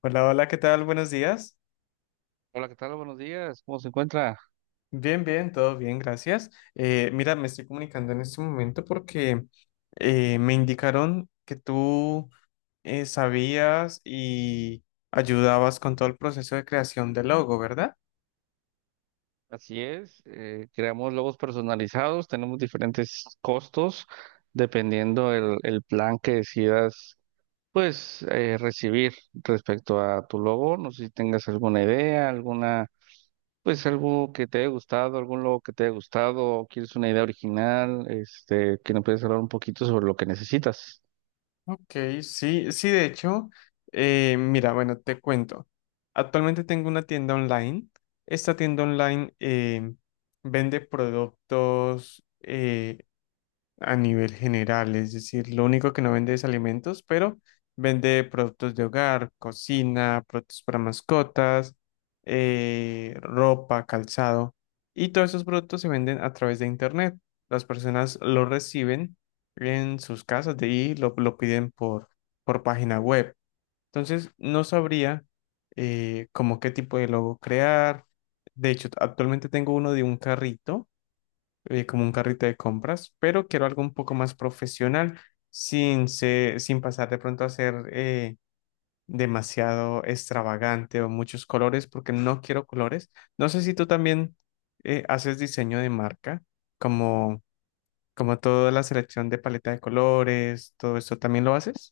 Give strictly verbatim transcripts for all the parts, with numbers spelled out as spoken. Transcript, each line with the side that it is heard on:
left: Hola, hola, ¿qué tal? Buenos días.
right: Hola, ¿qué tal? Buenos días. ¿Cómo se encuentra?
left: Bien, bien, todo bien, gracias. Eh, mira, me estoy comunicando en este momento porque eh, me indicaron que tú eh, sabías y ayudabas con todo el proceso de creación del logo, ¿verdad?
right: Así es. Eh, creamos logos personalizados. Tenemos diferentes costos dependiendo el, el plan que decidas, pues, eh, recibir respecto a tu logo. No sé si tengas alguna idea, alguna, pues, algo que te haya gustado, algún logo que te haya gustado, o quieres una idea original, este, que nos puedes hablar un poquito sobre lo que necesitas.
left: Ok, sí, sí, de hecho, eh, mira, bueno, te cuento. Actualmente tengo una tienda online. Esta tienda online eh, vende productos. Eh, a nivel general, es decir, lo único que no vende es alimentos, pero vende productos de hogar, cocina, productos para mascotas, eh, ropa, calzado, y todos esos productos se venden a través de internet. Las personas lo reciben en sus casas de ahí, lo, lo piden por, por página web. Entonces, no sabría eh, como qué tipo de logo crear. De hecho, actualmente tengo uno de un carrito eh, como un carrito de compras, pero quiero algo un poco más profesional, sin, se- sin pasar de pronto a ser eh, demasiado extravagante o muchos colores, porque no quiero colores. No sé si tú también eh, haces diseño de marca, como, como toda la selección de paleta de colores, todo esto también lo haces.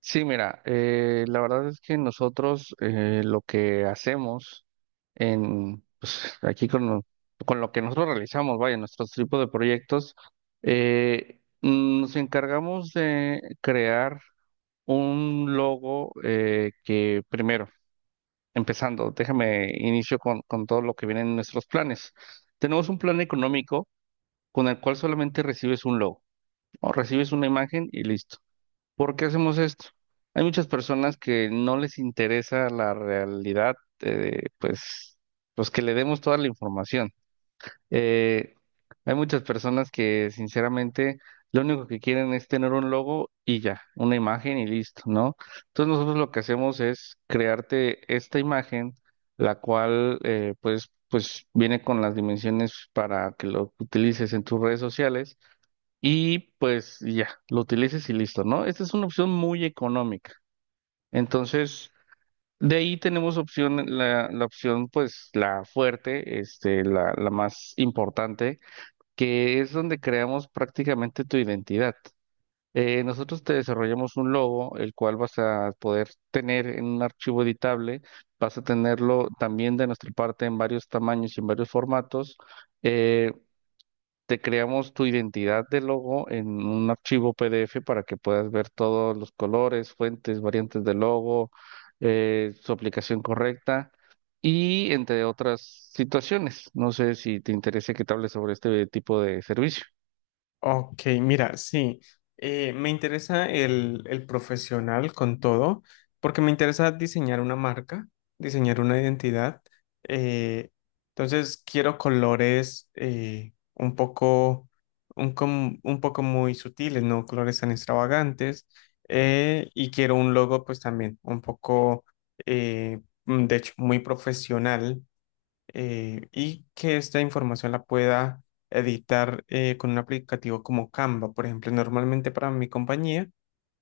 right: Sí, mira, eh, la verdad es que nosotros eh, lo que hacemos en, pues, aquí con, lo- con lo que nosotros realizamos, vaya, nuestros tipos de proyectos, eh, nos encargamos de crear un logo eh, que primero, empezando, déjame inicio con, con todo lo que viene en nuestros planes. Tenemos un plan económico con el cual solamente recibes un logo, o recibes una imagen y listo. ¿Por qué hacemos esto? Hay muchas personas que no les interesa la realidad, eh, pues, pues que le demos toda la información. Eh, Hay muchas personas que sinceramente lo único que quieren es tener un logo y ya, una imagen y listo, ¿no? Entonces nosotros lo que hacemos es crearte esta imagen, la cual eh, pues, pues viene con las dimensiones para que lo utilices en tus redes sociales y pues ya, lo utilices y listo, ¿no? Esta es una opción muy económica. Entonces, de ahí tenemos opción, la, la opción pues la fuerte, este, la, la más importante, que es donde creamos prácticamente tu identidad. Eh, nosotros te desarrollamos un logo, el cual vas a poder tener en un archivo editable, vas a tenerlo también de nuestra parte en varios tamaños y en varios formatos. Eh, Te creamos tu identidad de logo en un archivo P D F para que puedas ver todos los colores, fuentes, variantes de logo, eh, su aplicación correcta y entre otras situaciones. No sé si te interesa que te hable sobre este tipo de servicio.
left: Ok, mira, sí, eh, me interesa el, el profesional con todo, porque me interesa diseñar una marca, diseñar una identidad. eh, entonces, quiero colores eh, un poco, un, com- un poco muy sutiles, no colores tan extravagantes. Eh, y quiero un logo, pues también un poco, eh, mm, de hecho, muy profesional eh, y que esta información la pueda editar eh, con un aplicativo como Canva. Por ejemplo, normalmente para mi compañía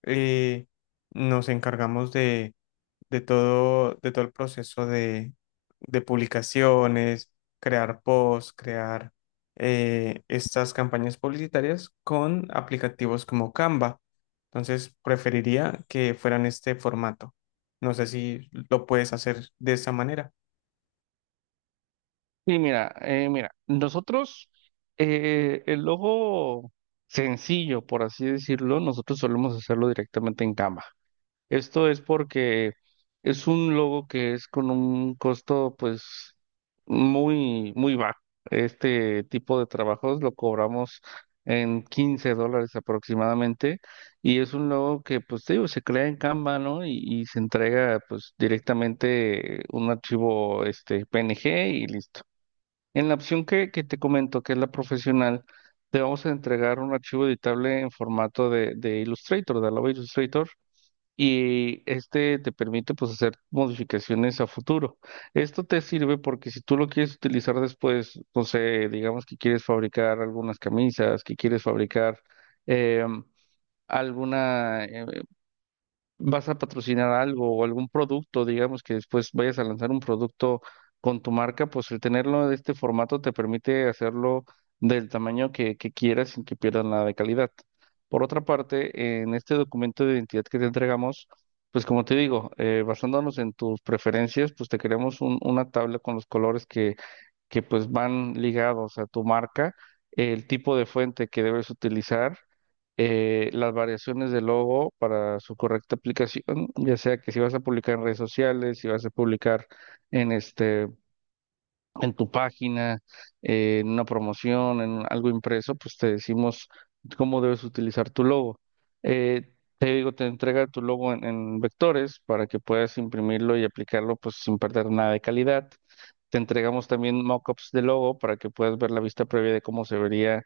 left: eh, nos encargamos de, de todo, de todo el proceso de, de publicaciones, crear posts, crear eh, estas campañas publicitarias con aplicativos como Canva. Entonces, preferiría que fueran este formato. No sé si lo puedes hacer de esa manera.
right: Sí, mira, eh, mira, nosotros, eh, el logo sencillo, por así decirlo, nosotros solemos hacerlo directamente en Canva. Esto es porque es un logo que es con un costo pues muy, muy bajo. Este tipo de trabajos lo cobramos en quince dólares aproximadamente y es un logo que pues te digo, se crea en Canva, ¿no? Y, y se entrega pues directamente un archivo este P N G y listo. En la opción que, que te comento, que es la profesional, te vamos a entregar un archivo editable en formato de, de Illustrator, de Adobe Illustrator y este te permite pues hacer modificaciones a futuro. Esto te sirve porque si tú lo quieres utilizar después, no sé, digamos que quieres fabricar algunas camisas, que quieres fabricar em, alguna eh, vas a patrocinar algo o algún producto, digamos que después vayas a lanzar un producto con tu marca, pues el tenerlo de este formato te permite hacerlo del tamaño que, que quieras sin que pierdas nada de calidad. Por otra parte, en este documento de identidad que te entregamos, pues como te digo, eh, basándonos en tus preferencias, pues te creamos un- una tabla con los colores que pues van ligados a tu marca, el tipo de fuente que debes utilizar, eh, las variaciones del logo para su correcta aplicación, ya sea que si vas a publicar en redes sociales, si vas a publicar en este, en tu página, eh, en una promoción, en algo impreso, pues te decimos cómo debes utilizar tu logo. Eh, Digo, te entrega tu logo en, en vectores para que puedas imprimirlo y aplicarlo pues sin perder nada de calidad. Te entregamos también mockups de logo para que puedas ver la vista previa de cómo se vería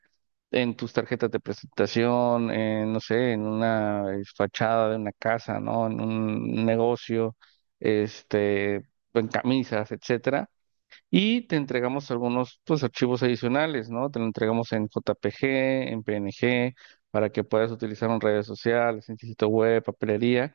right: en tus tarjetas de presentación, en, no sé, en una eh, fachada de una casa, ¿no? En un negocio, este, en camisas, etcétera. Y te entregamos algunos pues, archivos adicionales, ¿no? Te lo entregamos en J P G, en P N G, para que puedas utilizar en redes sociales, en sitio web, papelería.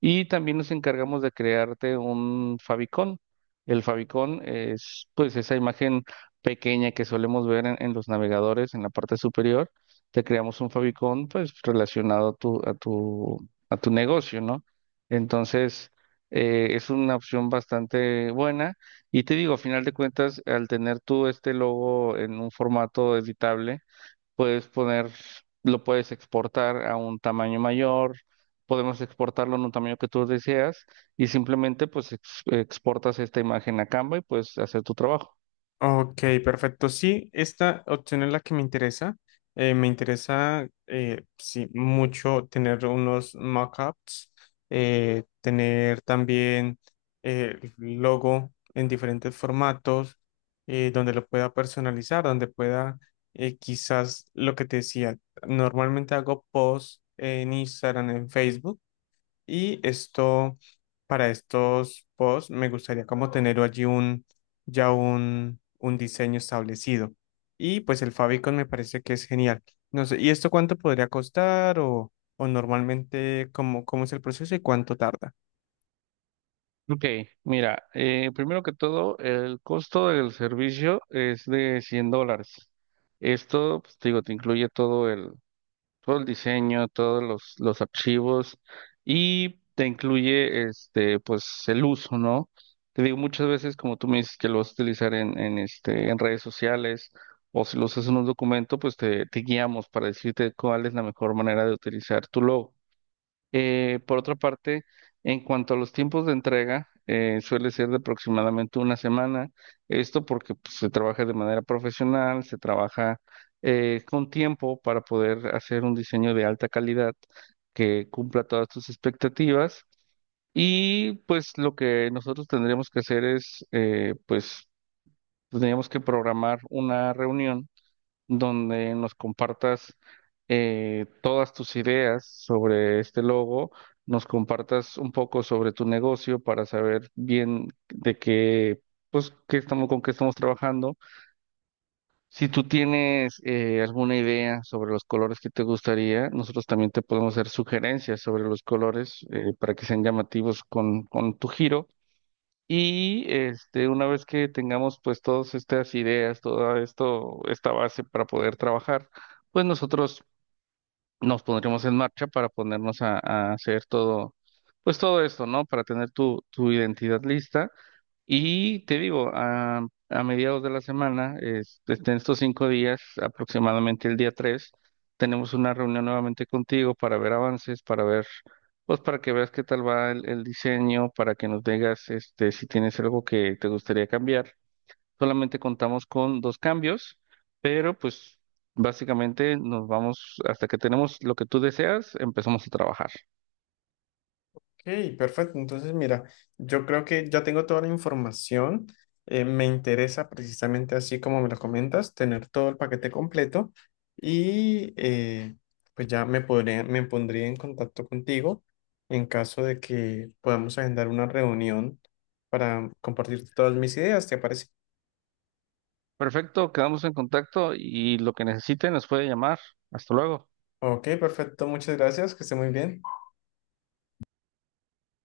right: Y también nos encargamos de crearte un favicon. El favicon es pues esa imagen pequeña que solemos ver en, en los navegadores en la parte superior. Te creamos un favicon pues relacionado a tu, a tu, a tu negocio, ¿no? Entonces, eh, es una opción bastante buena y te digo, a final de cuentas, al tener tú este logo en un formato editable, puedes poner, lo puedes exportar a un tamaño mayor, podemos exportarlo en un tamaño que tú deseas y simplemente pues ex- exportas esta imagen a Canva y puedes hacer tu trabajo.
left: Ok, perfecto. Sí, esta opción es la que me interesa. Eh, me interesa, eh, sí, mucho tener unos mockups, eh, tener también eh, el logo en diferentes formatos, eh, donde lo pueda personalizar, donde pueda, eh, quizás lo que te decía, normalmente hago posts en Instagram, en Facebook y esto, para estos posts, me gustaría como tener allí un, ya un, un diseño establecido. Y pues el favicon me parece que es genial. No sé, ¿y esto cuánto podría costar o, o normalmente cómo, cómo es el proceso y cuánto tarda?
right: Ok, mira, eh, primero que todo, el costo del servicio es de cien dólares. Esto, pues te digo, te incluye todo todo el diseño, todos los, los archivos y te incluye este, pues el uso, ¿no? Te digo, muchas veces, como tú me dices, que lo vas a utilizar en, en, este, en redes sociales o si lo usas en un documento, pues te, te guiamos para decirte cuál es la mejor manera de utilizar tu logo. Eh, por otra parte, en cuanto a los tiempos de entrega, eh, suele ser de aproximadamente una semana. Esto porque pues, se trabaja de manera profesional, se trabaja eh, con tiempo para poder hacer un diseño de alta calidad que cumpla todas tus expectativas. Y pues lo que nosotros tendríamos que hacer es, eh, pues, tendríamos que programar una reunión donde nos compartas eh, todas tus ideas sobre este logo, nos compartas un poco sobre tu negocio para saber bien de qué, pues, qué estamos, con qué estamos trabajando. Si tú tienes eh, alguna idea sobre los colores que te gustaría, nosotros también te podemos hacer sugerencias sobre los colores eh, para que sean llamativos con, con tu giro. Y este, una vez que tengamos pues todas estas ideas, toda esto, esta base para poder trabajar, pues nosotros nos pondremos en marcha para ponernos a, a hacer todo, pues todo esto, ¿no? Para tener tu, tu identidad lista y te digo, a, a mediados de la semana, es- este, en estos cinco días, aproximadamente el día tres tenemos una reunión nuevamente contigo para ver avances, para ver, pues para que veas qué tal va el, el diseño, para que nos digas este, si tienes algo que te gustaría cambiar. Solamente contamos con dos cambios, pero pues básicamente nos vamos, hasta que tenemos lo que tú deseas, empezamos a trabajar.
left: Ok, perfecto. Entonces, mira, yo creo que ya tengo toda la información. Eh, me interesa precisamente así como me lo comentas, tener todo el paquete completo y eh, pues ya me podré, me pondría en contacto contigo en caso de que podamos agendar una reunión para compartir todas mis ideas, ¿te parece?
right: Perfecto, quedamos en contacto y lo que necesiten nos puede llamar. Hasta luego.
left: Ok, perfecto. Muchas gracias. Que esté muy bien.